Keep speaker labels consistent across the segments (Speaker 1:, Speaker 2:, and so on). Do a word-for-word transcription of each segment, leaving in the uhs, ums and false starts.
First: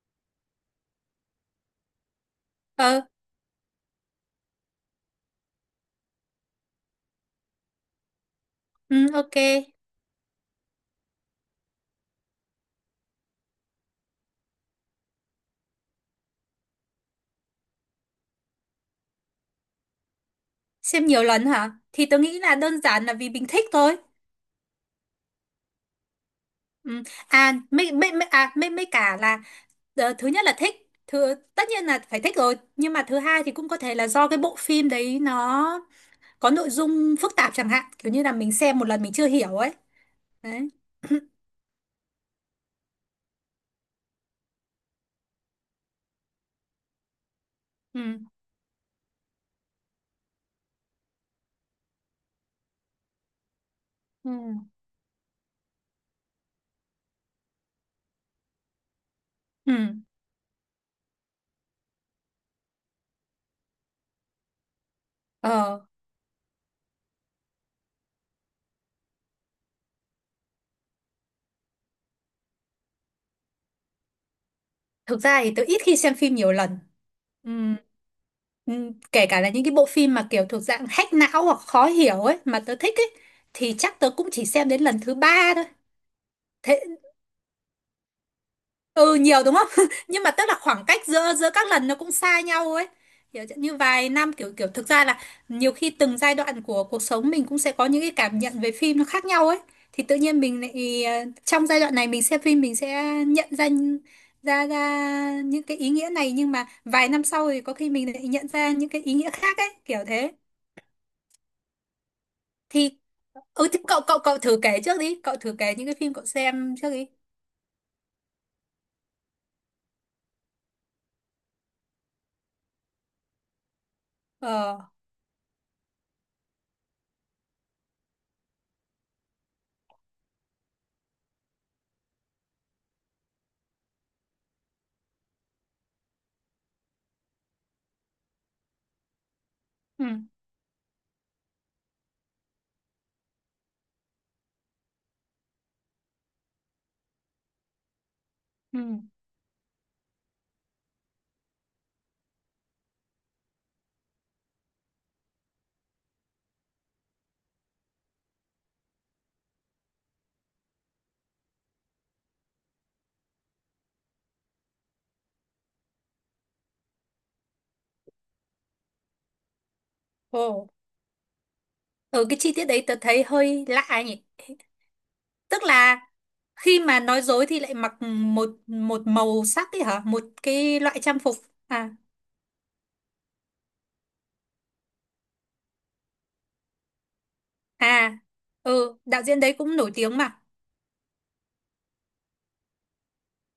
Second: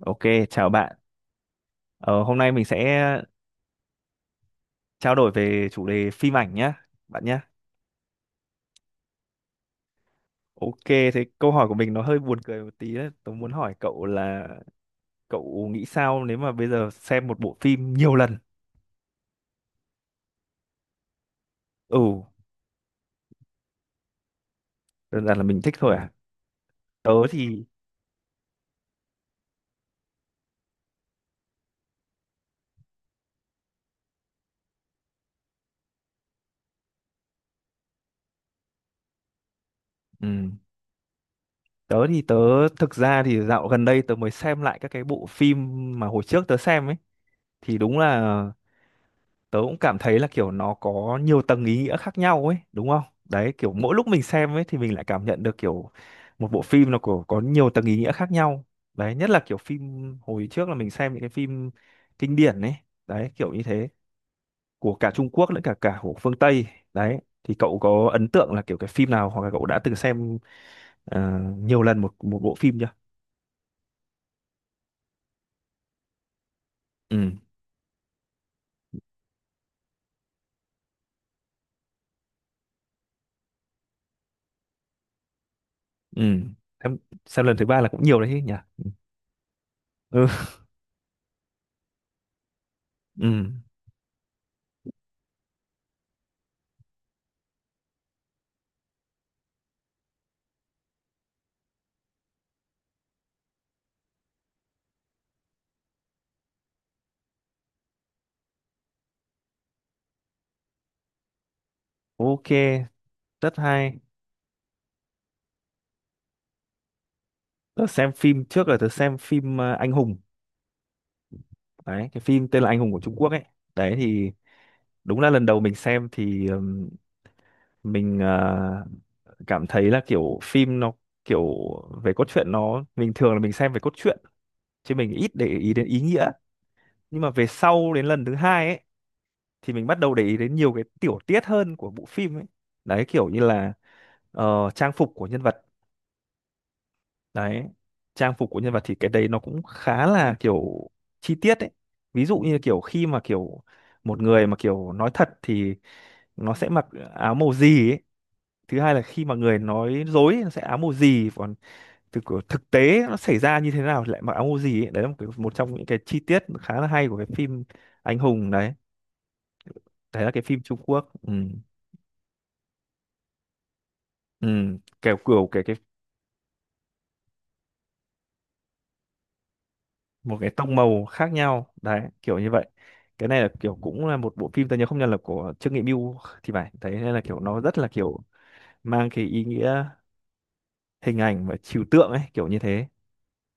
Speaker 1: Ok, chào bạn. Ờ, Hôm nay mình sẽ
Speaker 2: Ờ.
Speaker 1: trao đổi về chủ đề phim ảnh nhé, bạn nhé.
Speaker 2: Ừ, ok.
Speaker 1: Ok, thế câu hỏi của mình nó hơi buồn cười một tí đấy. Tôi muốn hỏi cậu là cậu nghĩ sao nếu mà bây giờ xem một bộ phim nhiều lần?
Speaker 2: Xem nhiều lần hả?
Speaker 1: Ừ,
Speaker 2: Thì tớ nghĩ là đơn giản là vì mình thích thôi.
Speaker 1: đơn giản là mình thích thôi à.
Speaker 2: Ừ.
Speaker 1: Tớ
Speaker 2: À,
Speaker 1: thì
Speaker 2: mấy, mấy, mấy, à, mấy, mấy cả là ờ, thứ nhất là thích. Thứ, tất nhiên là phải thích rồi. Nhưng mà thứ hai thì cũng có thể là do cái bộ phim đấy nó có nội dung phức tạp chẳng hạn. Kiểu như là mình xem một lần mình chưa hiểu ấy.
Speaker 1: ừ,
Speaker 2: Đấy.
Speaker 1: tớ thì tớ thực ra thì dạo gần đây tớ mới xem lại các cái bộ phim mà hồi trước tớ xem ấy, thì đúng
Speaker 2: Ừ.
Speaker 1: là tớ cũng cảm thấy là kiểu nó có nhiều tầng ý nghĩa khác nhau ấy, đúng không? Đấy, kiểu mỗi lúc mình
Speaker 2: Ừ.
Speaker 1: xem ấy thì mình lại cảm nhận được kiểu một bộ phim nó có có nhiều tầng ý nghĩa khác nhau đấy, nhất là kiểu
Speaker 2: Ừ.
Speaker 1: phim hồi trước là mình xem những cái phim kinh điển ấy, đấy kiểu như thế, của cả Trung Quốc lẫn cả
Speaker 2: Ờ,
Speaker 1: cả của phương Tây đấy. Thì cậu có ấn tượng là kiểu cái phim nào, hoặc là cậu đã từng xem ờ, nhiều lần một một bộ phim chưa?
Speaker 2: thực ra thì tớ ít khi xem phim nhiều lần.
Speaker 1: Ừ
Speaker 2: Ừ. Ừ, kể cả là những cái bộ phim mà kiểu thuộc dạng hack não hoặc khó hiểu ấy mà tớ thích ấy thì chắc tớ cũng chỉ xem đến lần thứ ba thôi.
Speaker 1: ừ.
Speaker 2: Thế,
Speaker 1: Xem, xem lần thứ ba là cũng nhiều đấy chứ nhỉ.
Speaker 2: ừ, nhiều đúng không? Nhưng
Speaker 1: Ừ
Speaker 2: mà tức là khoảng cách giữa giữa các lần nó cũng xa nhau ấy, kiểu
Speaker 1: ừ,
Speaker 2: như vài năm. Kiểu kiểu thực ra là nhiều khi từng giai đoạn của cuộc sống mình cũng sẽ có những cái cảm nhận về phim nó khác nhau ấy. Thì tự nhiên mình lại ờ, trong giai đoạn này mình xem phim mình sẽ nhận ra ra ra những cái ý nghĩa này, nhưng mà vài năm sau thì có khi mình lại nhận ra những cái ý nghĩa khác ấy, kiểu thế.
Speaker 1: ok,
Speaker 2: Thì
Speaker 1: rất
Speaker 2: ừ, thì
Speaker 1: hay.
Speaker 2: cậu cậu cậu thử kể trước đi, cậu thử kể những cái phim cậu xem trước đi.
Speaker 1: Tớ xem phim trước là tớ xem phim, ờ, Anh Hùng. Đấy, cái phim tên là Anh Hùng của Trung Quốc ấy, đấy thì
Speaker 2: Ờ.
Speaker 1: đúng là lần đầu mình xem thì ừm, mình ờ, cảm thấy là kiểu phim nó kiểu về cốt truyện. Nó bình thường là mình xem về cốt truyện chứ mình ít để ý đến ý nghĩa, nhưng mà về sau đến lần thứ hai ấy thì mình bắt
Speaker 2: Ừ,
Speaker 1: đầu để ý đến nhiều cái tiểu tiết hơn của bộ phim ấy. Đấy kiểu như là ờ, trang phục của nhân vật, đấy, trang phục của nhân vật
Speaker 2: ừ.
Speaker 1: thì cái đấy nó cũng khá là kiểu chi tiết ấy. Ví dụ như kiểu khi mà kiểu một người mà kiểu nói thật thì nó sẽ mặc áo màu gì ấy, thứ hai là khi mà người nói dối nó sẽ áo màu gì, còn thực thực tế nó xảy ra như thế nào thì lại mặc áo màu gì ấy. Đấy là một, cái, một trong những cái chi tiết khá là hay của cái phim Anh Hùng đấy, đấy là cái phim
Speaker 2: Ồ,
Speaker 1: Trung Quốc. Ừ.
Speaker 2: ở cái chi tiết đấy tớ thấy hơi lạ nhỉ.
Speaker 1: Ừ. kiểu kiểu cái
Speaker 2: Tức
Speaker 1: cái
Speaker 2: là khi mà nói dối thì lại mặc một một màu sắc ấy hả, một
Speaker 1: một cái tông
Speaker 2: cái loại
Speaker 1: màu
Speaker 2: trang
Speaker 1: khác
Speaker 2: phục?
Speaker 1: nhau
Speaker 2: À.
Speaker 1: đấy, kiểu như vậy. Cái này là kiểu cũng là một bộ phim, tôi nhớ không nhầm là của Trương Nghị Mưu thì phải, thấy nên là kiểu nó rất là
Speaker 2: À,
Speaker 1: kiểu
Speaker 2: ừ,
Speaker 1: mang
Speaker 2: đạo
Speaker 1: cái
Speaker 2: diễn
Speaker 1: ý
Speaker 2: đấy cũng
Speaker 1: nghĩa
Speaker 2: nổi tiếng mà.
Speaker 1: hình ảnh và trừu tượng ấy, kiểu như thế.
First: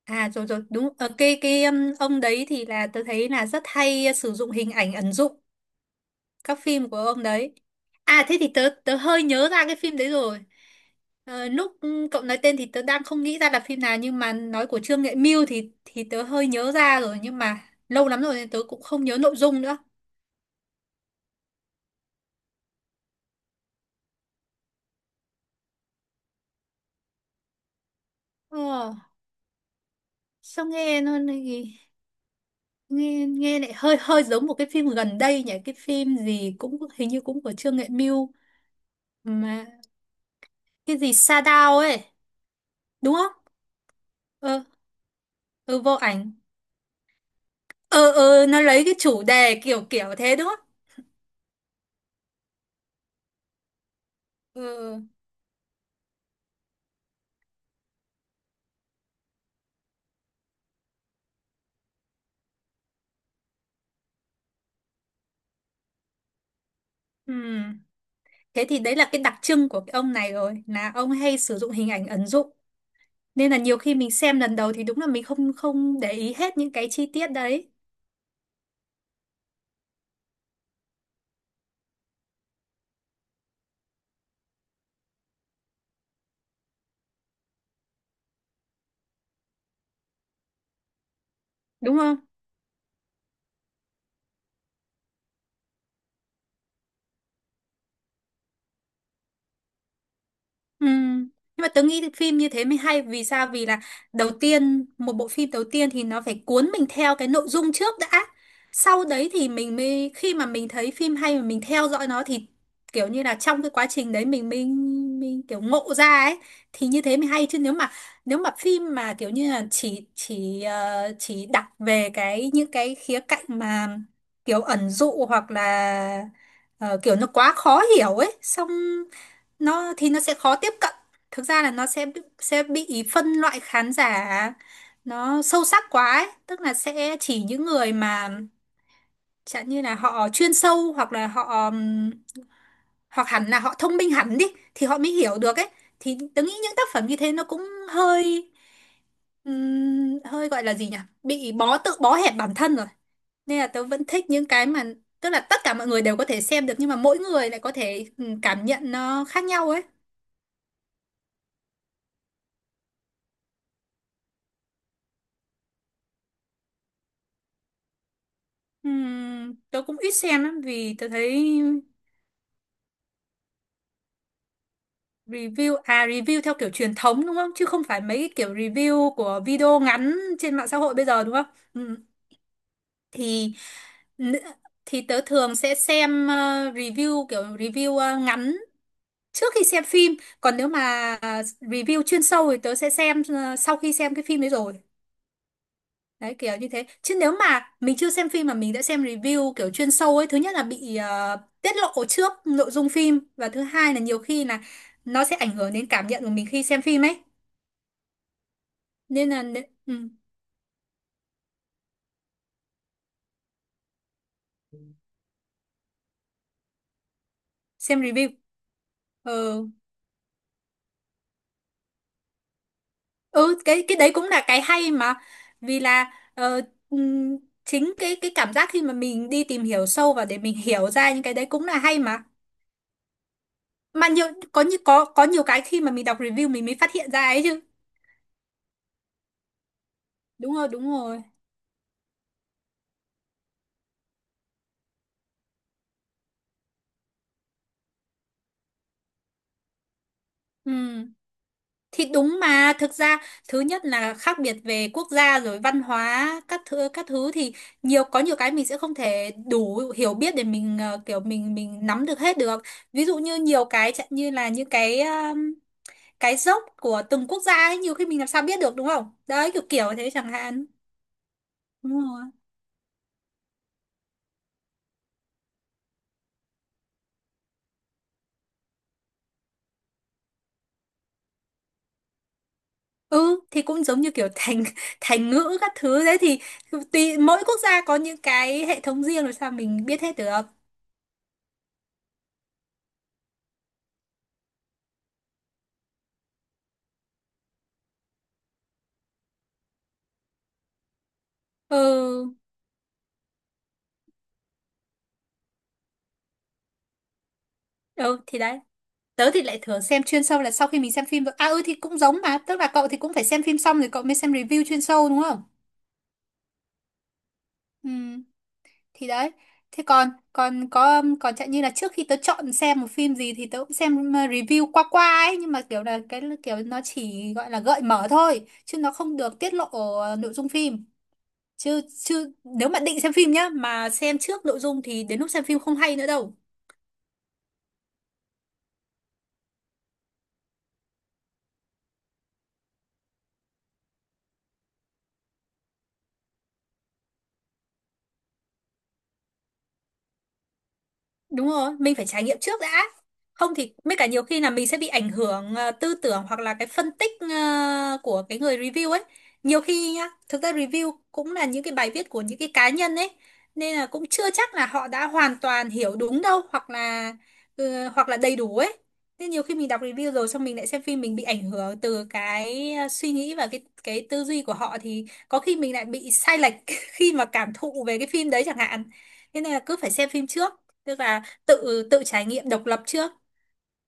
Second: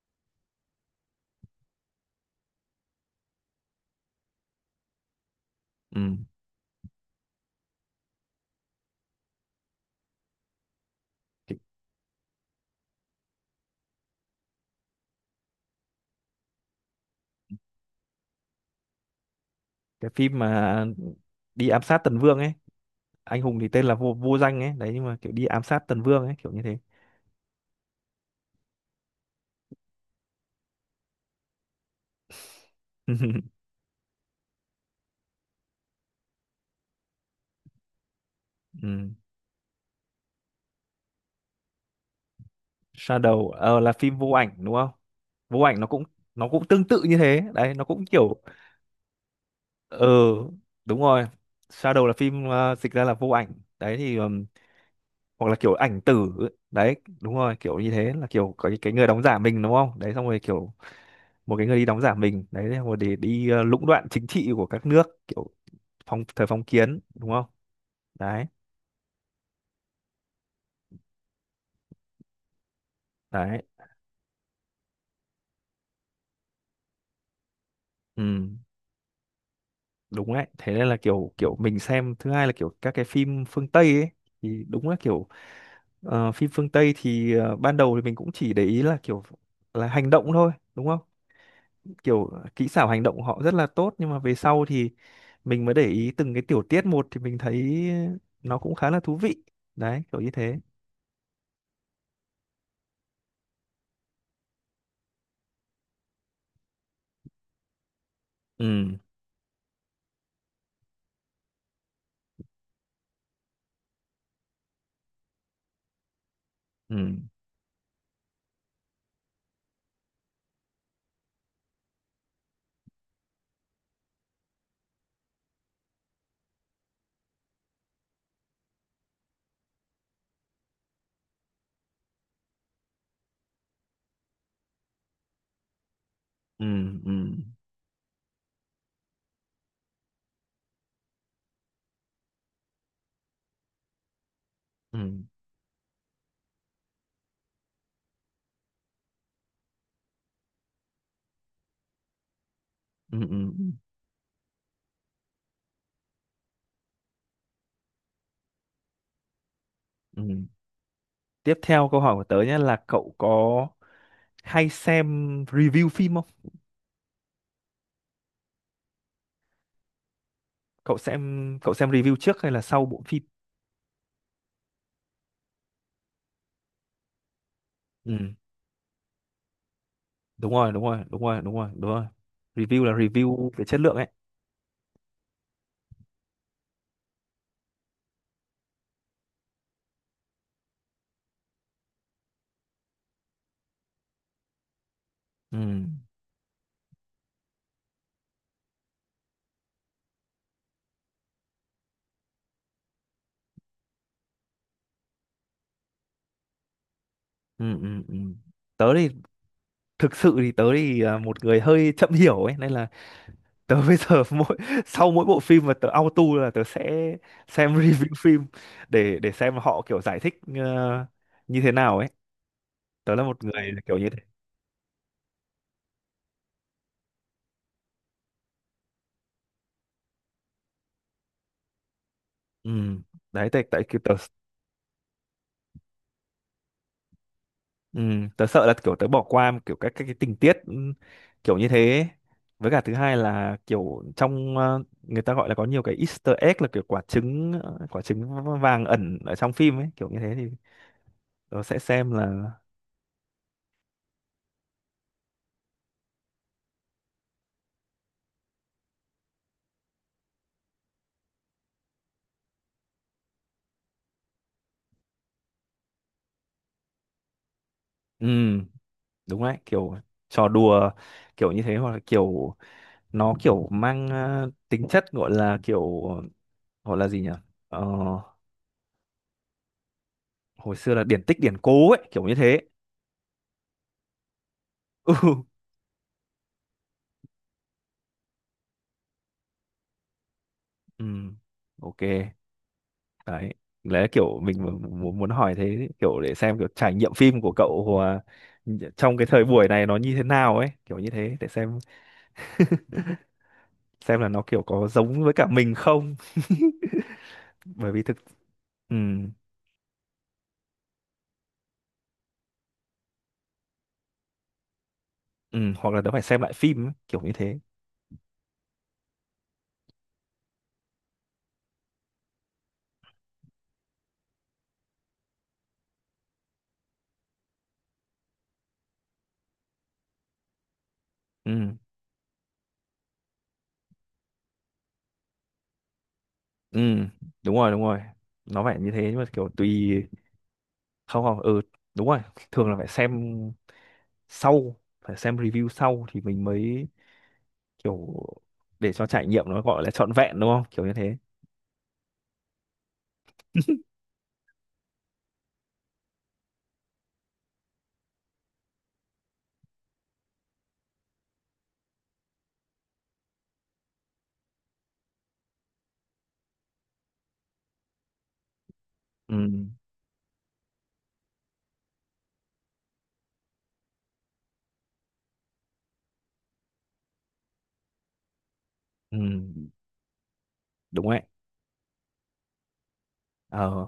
Speaker 2: À, rồi rồi, đúng. ờ cái cái um, ông đấy thì là tớ thấy là rất hay sử dụng hình ảnh ẩn dụ
Speaker 1: Ừ.
Speaker 2: các phim của ông đấy. À, thế thì tớ tớ hơi nhớ ra cái phim đấy rồi. Ờ,
Speaker 1: cái,
Speaker 2: lúc cậu nói tên thì tớ đang không nghĩ ra là phim nào, nhưng mà nói của Trương Nghệ Mưu thì thì tớ hơi nhớ ra rồi, nhưng mà lâu lắm rồi nên tớ cũng không nhớ nội dung nữa.
Speaker 1: cái phim mà đi ám sát Tần Vương ấy, Anh Hùng thì tên là vô vô danh ấy đấy, nhưng mà kiểu đi ám sát Tần Vương ấy, kiểu như thế.
Speaker 2: ờ, sao nghe nó nghe nghe nghe lại hơi hơi giống một cái phim gần đây nhỉ, cái phim gì cũng hình như cũng của Trương Nghệ Mưu
Speaker 1: Ừ.
Speaker 2: mà, cái gì Sa Đao ấy đúng không?
Speaker 1: Shadow ờ, là phim Vô Ảnh
Speaker 2: Ờ.
Speaker 1: đúng không. Vô Ảnh
Speaker 2: Ừ,
Speaker 1: nó
Speaker 2: vô
Speaker 1: cũng
Speaker 2: ảnh.
Speaker 1: nó cũng tương tự như thế đấy, nó cũng
Speaker 2: ờ
Speaker 1: kiểu.
Speaker 2: ờ nó lấy cái chủ đề kiểu
Speaker 1: Ừ,
Speaker 2: kiểu thế đúng không?
Speaker 1: đúng rồi, Shadow là phim, ờ, dịch ra là Vô Ảnh đấy. Thì ừm,
Speaker 2: ờ
Speaker 1: hoặc là kiểu Ảnh Tử ấy. Đấy, đúng rồi, kiểu như thế là kiểu có cái cái người đóng giả mình đúng không, đấy xong rồi kiểu một cái người đi đóng giả mình đấy, xong rồi để đi ờ, lũng đoạn chính trị của các nước kiểu phong thời phong kiến đúng không.
Speaker 2: Ừm,
Speaker 1: Đấy
Speaker 2: Thế thì đấy là cái đặc trưng của cái ông này rồi, là ông hay sử dụng hình ảnh ẩn dụ, nên là
Speaker 1: đấy.
Speaker 2: nhiều khi mình xem lần đầu thì đúng là mình không không để ý hết những cái chi tiết đấy
Speaker 1: Ừ, đúng đấy, thế nên là kiểu kiểu mình xem thứ hai là kiểu các cái phim phương Tây ấy, thì đúng là kiểu, ờ, phim phương Tây thì ờ, ban đầu thì mình cũng chỉ để ý là kiểu là hành động thôi đúng không,
Speaker 2: đúng không?
Speaker 1: kiểu kỹ xảo hành động của họ rất là tốt, nhưng mà về sau thì mình mới để ý từng cái tiểu tiết một thì mình thấy nó cũng khá là thú vị đấy, kiểu như thế.
Speaker 2: Ừ. Nhưng mà tớ nghĩ phim như thế mới hay. Vì sao? Vì là đầu tiên một bộ phim, đầu tiên thì nó phải cuốn mình theo cái nội dung trước đã.
Speaker 1: Ừ
Speaker 2: Sau đấy thì mình mới, khi mà mình thấy phim hay mà mình theo dõi nó, thì kiểu như là trong cái quá trình đấy mình mình mình kiểu ngộ ra ấy. Thì như thế
Speaker 1: ừ
Speaker 2: mới hay, chứ nếu mà nếu mà phim mà kiểu như là chỉ chỉ ờ, chỉ đặt về cái những cái khía cạnh mà kiểu ẩn dụ, hoặc là ờ, kiểu nó quá khó hiểu ấy, xong nó thì nó sẽ khó tiếp cận. Thực ra là nó sẽ sẽ bị phân loại khán giả, nó sâu sắc quá ấy. Tức
Speaker 1: ừ
Speaker 2: là
Speaker 1: ừ
Speaker 2: sẽ chỉ những người mà chẳng như là họ chuyên sâu hoặc là họ ừm, hoặc hẳn là họ thông minh hẳn đi thì họ
Speaker 1: ừ
Speaker 2: mới hiểu được ấy. Thì tớ nghĩ những tác phẩm như thế nó cũng hơi, ừm, hơi gọi là gì nhỉ, bị bó tự bó hẹp bản thân rồi.
Speaker 1: ừ ừ
Speaker 2: Nên
Speaker 1: ừ
Speaker 2: là tớ vẫn thích những cái mà tức là tất cả mọi người đều có thể xem được, nhưng mà mỗi người lại có thể ừm, cảm nhận nó khác nhau ấy.
Speaker 1: ừ. Tiếp theo câu hỏi của tớ nhé, là cậu có hay xem review phim không?
Speaker 2: Ừm, tớ cũng ít xem lắm vì
Speaker 1: Cậu
Speaker 2: tớ
Speaker 1: xem,
Speaker 2: thấy
Speaker 1: cậu xem review trước hay là sau bộ phim?
Speaker 2: review à, review theo kiểu truyền thống đúng không, chứ không phải
Speaker 1: Ừ.
Speaker 2: mấy cái kiểu review của video ngắn
Speaker 1: Đúng
Speaker 2: trên mạng
Speaker 1: rồi,
Speaker 2: xã
Speaker 1: đúng
Speaker 2: hội
Speaker 1: rồi,
Speaker 2: bây
Speaker 1: đúng
Speaker 2: giờ đúng
Speaker 1: rồi,
Speaker 2: không?
Speaker 1: đúng rồi, đúng
Speaker 2: Ừm,
Speaker 1: rồi, review là review
Speaker 2: thì
Speaker 1: về chất lượng ấy.
Speaker 2: nữ- thì tớ thường sẽ xem ờ, review kiểu review ờ, ngắn trước khi xem phim. Còn nếu mà ờ, review chuyên sâu thì tớ sẽ xem ờ, sau khi xem cái phim đấy rồi.
Speaker 1: Ừ
Speaker 2: Đấy kiểu như thế. Chứ nếu mà mình chưa xem phim mà mình đã xem review kiểu chuyên sâu ấy, thứ nhất là bị ờ, tiết lộ trước nội dung phim, và thứ hai là nhiều khi là nó sẽ ảnh hưởng đến cảm nhận của mình khi xem phim ấy.
Speaker 1: ừ ừ ừ. tớ thì
Speaker 2: Nên là nế- ừ,
Speaker 1: Thực sự thì tớ thì à, một người hơi chậm hiểu ấy, nên là tớ bây giờ mỗi sau mỗi bộ phim mà tớ auto là tớ sẽ xem
Speaker 2: xem
Speaker 1: review
Speaker 2: review.
Speaker 1: phim để để xem
Speaker 2: Ừ.
Speaker 1: họ kiểu giải thích ờ, như thế nào ấy. Tớ là một
Speaker 2: ừ
Speaker 1: người
Speaker 2: cái cái
Speaker 1: kiểu như
Speaker 2: đấy
Speaker 1: thế.
Speaker 2: cũng là cái hay mà. Vì là ờ, ừm, chính cái cái cảm giác khi mà mình đi tìm hiểu sâu và để mình hiểu ra những cái đấy cũng là hay mà.
Speaker 1: Ừ. Đấy, tại tại kiểu
Speaker 2: Mà
Speaker 1: tớ.
Speaker 2: nhiều có như có có nhiều cái khi mà mình đọc review mình mới phát hiện ra ấy chứ.
Speaker 1: Ừ. Tớ sợ là kiểu tớ bỏ qua kiểu các các cái tình tiết
Speaker 2: Đúng rồi,
Speaker 1: ừ,
Speaker 2: đúng rồi.
Speaker 1: kiểu như thế ấy. Với cả thứ hai là kiểu trong, ờ, người ta gọi là có nhiều cái Easter egg, là kiểu quả trứng, ờ, quả trứng vàng ẩn ở trong phim ấy, kiểu như thế thì
Speaker 2: Ừ.
Speaker 1: tớ sẽ
Speaker 2: Thì
Speaker 1: xem.
Speaker 2: đúng
Speaker 1: Là
Speaker 2: mà. Thực ra thứ nhất là khác biệt về quốc gia rồi văn hóa các thứ các thứ, thì nhiều có nhiều cái mình sẽ không thể đủ hiểu biết để mình ờ, kiểu mình mình nắm được hết được. Ví dụ như nhiều cái chẳng như là những cái um, cái dốc của từng quốc gia ấy, nhiều khi mình
Speaker 1: ừ,
Speaker 2: làm sao biết được đúng không?
Speaker 1: đúng
Speaker 2: Đấy
Speaker 1: đấy,
Speaker 2: kiểu kiểu
Speaker 1: kiểu
Speaker 2: thế chẳng
Speaker 1: trò
Speaker 2: hạn.
Speaker 1: đùa kiểu như thế, hoặc là
Speaker 2: Đúng rồi.
Speaker 1: kiểu nó kiểu mang ờ, tính chất gọi là kiểu, gọi là gì nhỉ? Ờ, Hồi xưa là điển tích điển cố ấy, kiểu như thế.
Speaker 2: Ừ, thì cũng giống như kiểu thành thành
Speaker 1: Ừ
Speaker 2: ngữ các thứ đấy, thì tùy mỗi quốc gia có những cái hệ thống riêng rồi sao mình biết hết được.
Speaker 1: ừ, ok. Đấy, lẽ kiểu mình mu- muốn muốn hỏi thế, kiểu để xem kiểu trải nghiệm phim của cậu à, trong cái thời buổi này nó như thế nào ấy, kiểu như thế, để xem
Speaker 2: Ừ.
Speaker 1: xem là nó kiểu có giống với cả mình không. Bởi vì thực,
Speaker 2: Ừ, thì đấy.
Speaker 1: ừ
Speaker 2: Tớ thì lại thường xem chuyên sâu là sau khi mình xem phim rồi. À, ừ, thì cũng giống mà, tức là cậu thì cũng phải xem phim xong rồi cậu mới xem review chuyên sâu đúng không?
Speaker 1: ừ, hoặc là nó phải xem lại phim ấy, kiểu như thế.
Speaker 2: Ừ, thì đấy. Thế còn còn có còn chẳng như là trước khi tớ chọn xem một phim gì thì tớ cũng xem ờ, review qua qua ấy, nhưng mà kiểu là cái kiểu nó chỉ gọi là gợi mở thôi, chứ nó không được tiết lộ ờ, nội dung phim.
Speaker 1: Ừ.
Speaker 2: Chứ chứ nếu mà định xem phim nhá mà xem trước nội dung thì đến lúc xem phim không hay nữa đâu.
Speaker 1: Ừ, đúng rồi, đúng rồi. Nó phải như thế, nhưng mà kiểu tùy. Không, không. Ừ, đúng rồi, thường là phải xem sau, phải xem review sau thì mình mới kiểu, để cho trải nghiệm nó gọi là trọn vẹn đúng không? Kiểu như thế.
Speaker 2: Đúng rồi, mình phải trải nghiệm trước đã. Không thì mấy cả nhiều khi là mình sẽ bị ảnh hưởng ờ, tư tưởng, hoặc là cái phân tích ờ, của cái người review ấy. Nhiều khi nhá, thực ra review cũng là những cái bài viết của những cái cá nhân ấy. Nên là cũng chưa chắc là họ đã hoàn toàn hiểu đúng đâu, hoặc là ờ, hoặc là đầy đủ ấy. Nên
Speaker 1: Ừ,
Speaker 2: nhiều khi mình đọc review rồi xong mình lại xem phim, mình bị ảnh hưởng từ cái ờ, suy nghĩ và cái cái tư duy của họ, thì có khi mình lại bị sai lệch khi mà cảm thụ về cái phim đấy chẳng hạn.
Speaker 1: ừ,
Speaker 2: Thế nên là cứ phải xem phim trước. Tức
Speaker 1: đúng đấy.
Speaker 2: là tự tự trải nghiệm độc lập trước.
Speaker 1: Ờ,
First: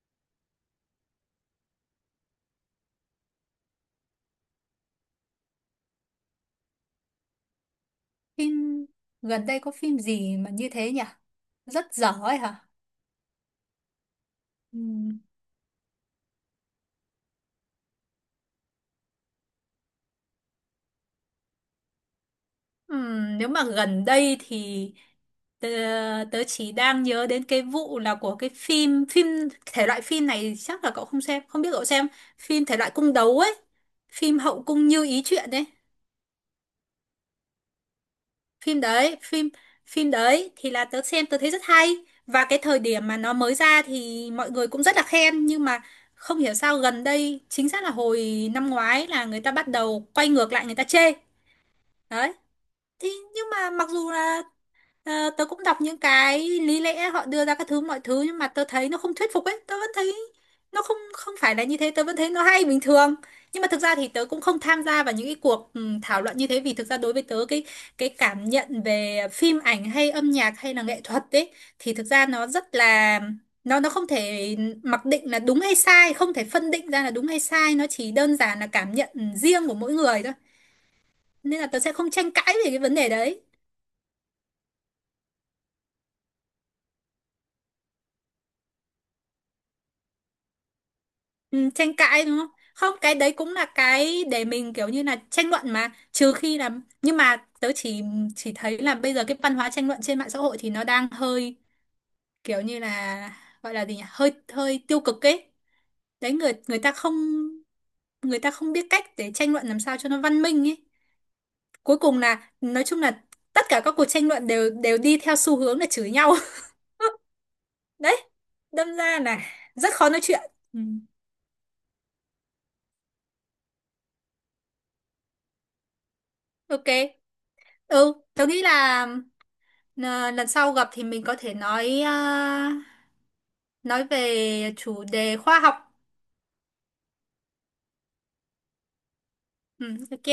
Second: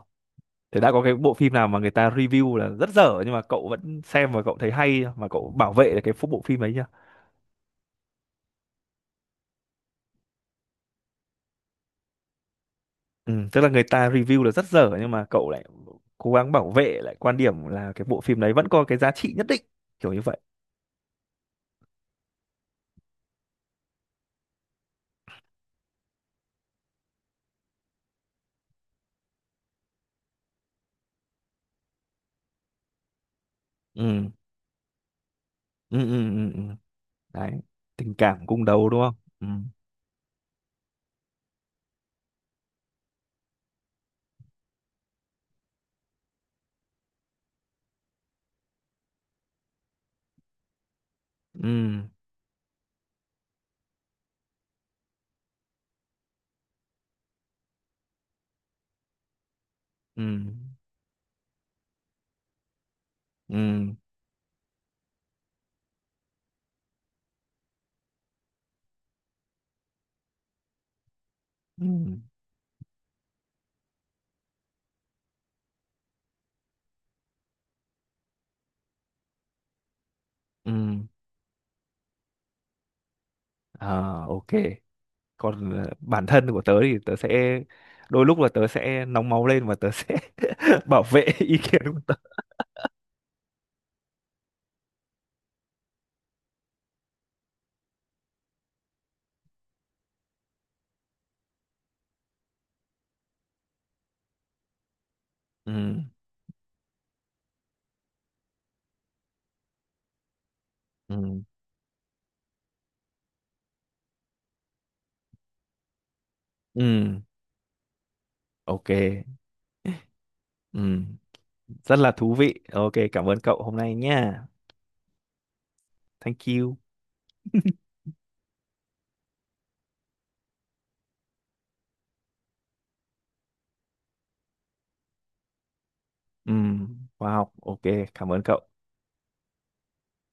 Speaker 1: Thế đã có cái bộ phim nào mà người ta review là rất dở nhưng mà cậu vẫn xem và cậu thấy hay chưa? Mà cậu bảo vệ được cái phô- bộ phim ấy chưa?
Speaker 2: Phim gần đây có phim gì mà như thế nhỉ, rất dở ấy hả?
Speaker 1: Ừ, tức là người ta review là rất dở nhưng
Speaker 2: Ừm,
Speaker 1: mà cậu lại cố gắng bảo vệ lại quan điểm là cái bộ phim đấy vẫn có cái giá trị nhất định, kiểu như vậy.
Speaker 2: ừm, nếu mà gần đây thì tớ, tớ chỉ đang nhớ đến cái vụ là của cái phim phim thể loại phim này, chắc là cậu không xem không biết, cậu xem phim thể loại cung đấu ấy,
Speaker 1: Ừ
Speaker 2: phim hậu cung như ý chuyện ấy.
Speaker 1: ừ ừ ừ ừ. Đấy, tình cảm cung
Speaker 2: phim
Speaker 1: đấu đúng không.
Speaker 2: đấy
Speaker 1: Ừ
Speaker 2: phim phim đấy thì là tớ xem tớ thấy rất hay, và cái thời điểm mà nó mới ra thì mọi người cũng rất là khen, nhưng mà không hiểu sao gần đây, chính xác là hồi năm ngoái, là người ta bắt đầu quay ngược lại người ta chê.
Speaker 1: ừ
Speaker 2: Đấy, thì nhưng mà mặc dù là Ờ, tớ cũng đọc những cái lý lẽ họ đưa ra các thứ mọi thứ, nhưng mà tớ thấy nó không thuyết phục ấy, tớ vẫn thấy
Speaker 1: ừ
Speaker 2: nó không không phải là như thế, tớ vẫn thấy nó hay bình thường. Nhưng mà thực
Speaker 1: ừ
Speaker 2: ra thì tớ cũng không tham gia vào những cái cuộc ừ, thảo luận như thế, vì thực ra đối với tớ cái cái cảm nhận về phim ảnh hay âm nhạc hay là nghệ thuật ấy, thì thực
Speaker 1: ừ
Speaker 2: ra nó rất là, nó nó không thể mặc định là đúng hay sai, không thể phân định ra là đúng hay sai, nó chỉ đơn giản là cảm nhận riêng của mỗi người thôi.
Speaker 1: ừ.
Speaker 2: Nên là tớ sẽ không tranh cãi về cái vấn đề đấy.
Speaker 1: à, ok. Còn ờ, bản thân của tớ thì tớ sẽ, đôi lúc là tớ sẽ nóng máu lên và tớ sẽ bảo vệ ý
Speaker 2: Ừ,
Speaker 1: kiến
Speaker 2: tranh
Speaker 1: của-
Speaker 2: cãi đúng không? Không, cái đấy cũng là cái để mình kiểu như là tranh luận mà, trừ khi là, nhưng mà tớ chỉ chỉ thấy là bây giờ cái văn hóa tranh luận trên mạng xã hội thì nó đang hơi kiểu như là, gọi là gì nhỉ, hơi hơi tiêu cực ấy.
Speaker 1: Ừ
Speaker 2: Đấy, người người ta không, người ta không biết cách để tranh luận làm sao cho nó văn minh ấy.
Speaker 1: ừ
Speaker 2: Cuối cùng là nói chung là tất cả các cuộc tranh luận đều đều đi theo xu hướng là chửi nhau.
Speaker 1: ừ,
Speaker 2: Đấy,
Speaker 1: ok.
Speaker 2: đâm ra là rất khó nói chuyện. Ừ.
Speaker 1: Ừ, rất là thú vị, ok, cảm ơn cậu hôm nay nha. Thank you.
Speaker 2: Ok. Ừ, tớ nghĩ là N- lần sau gặp thì mình có thể nói à, nói về chủ đề khoa học.
Speaker 1: Ừ, khoa học, ok, cảm ơn cậu.
Speaker 2: Ừ, ok.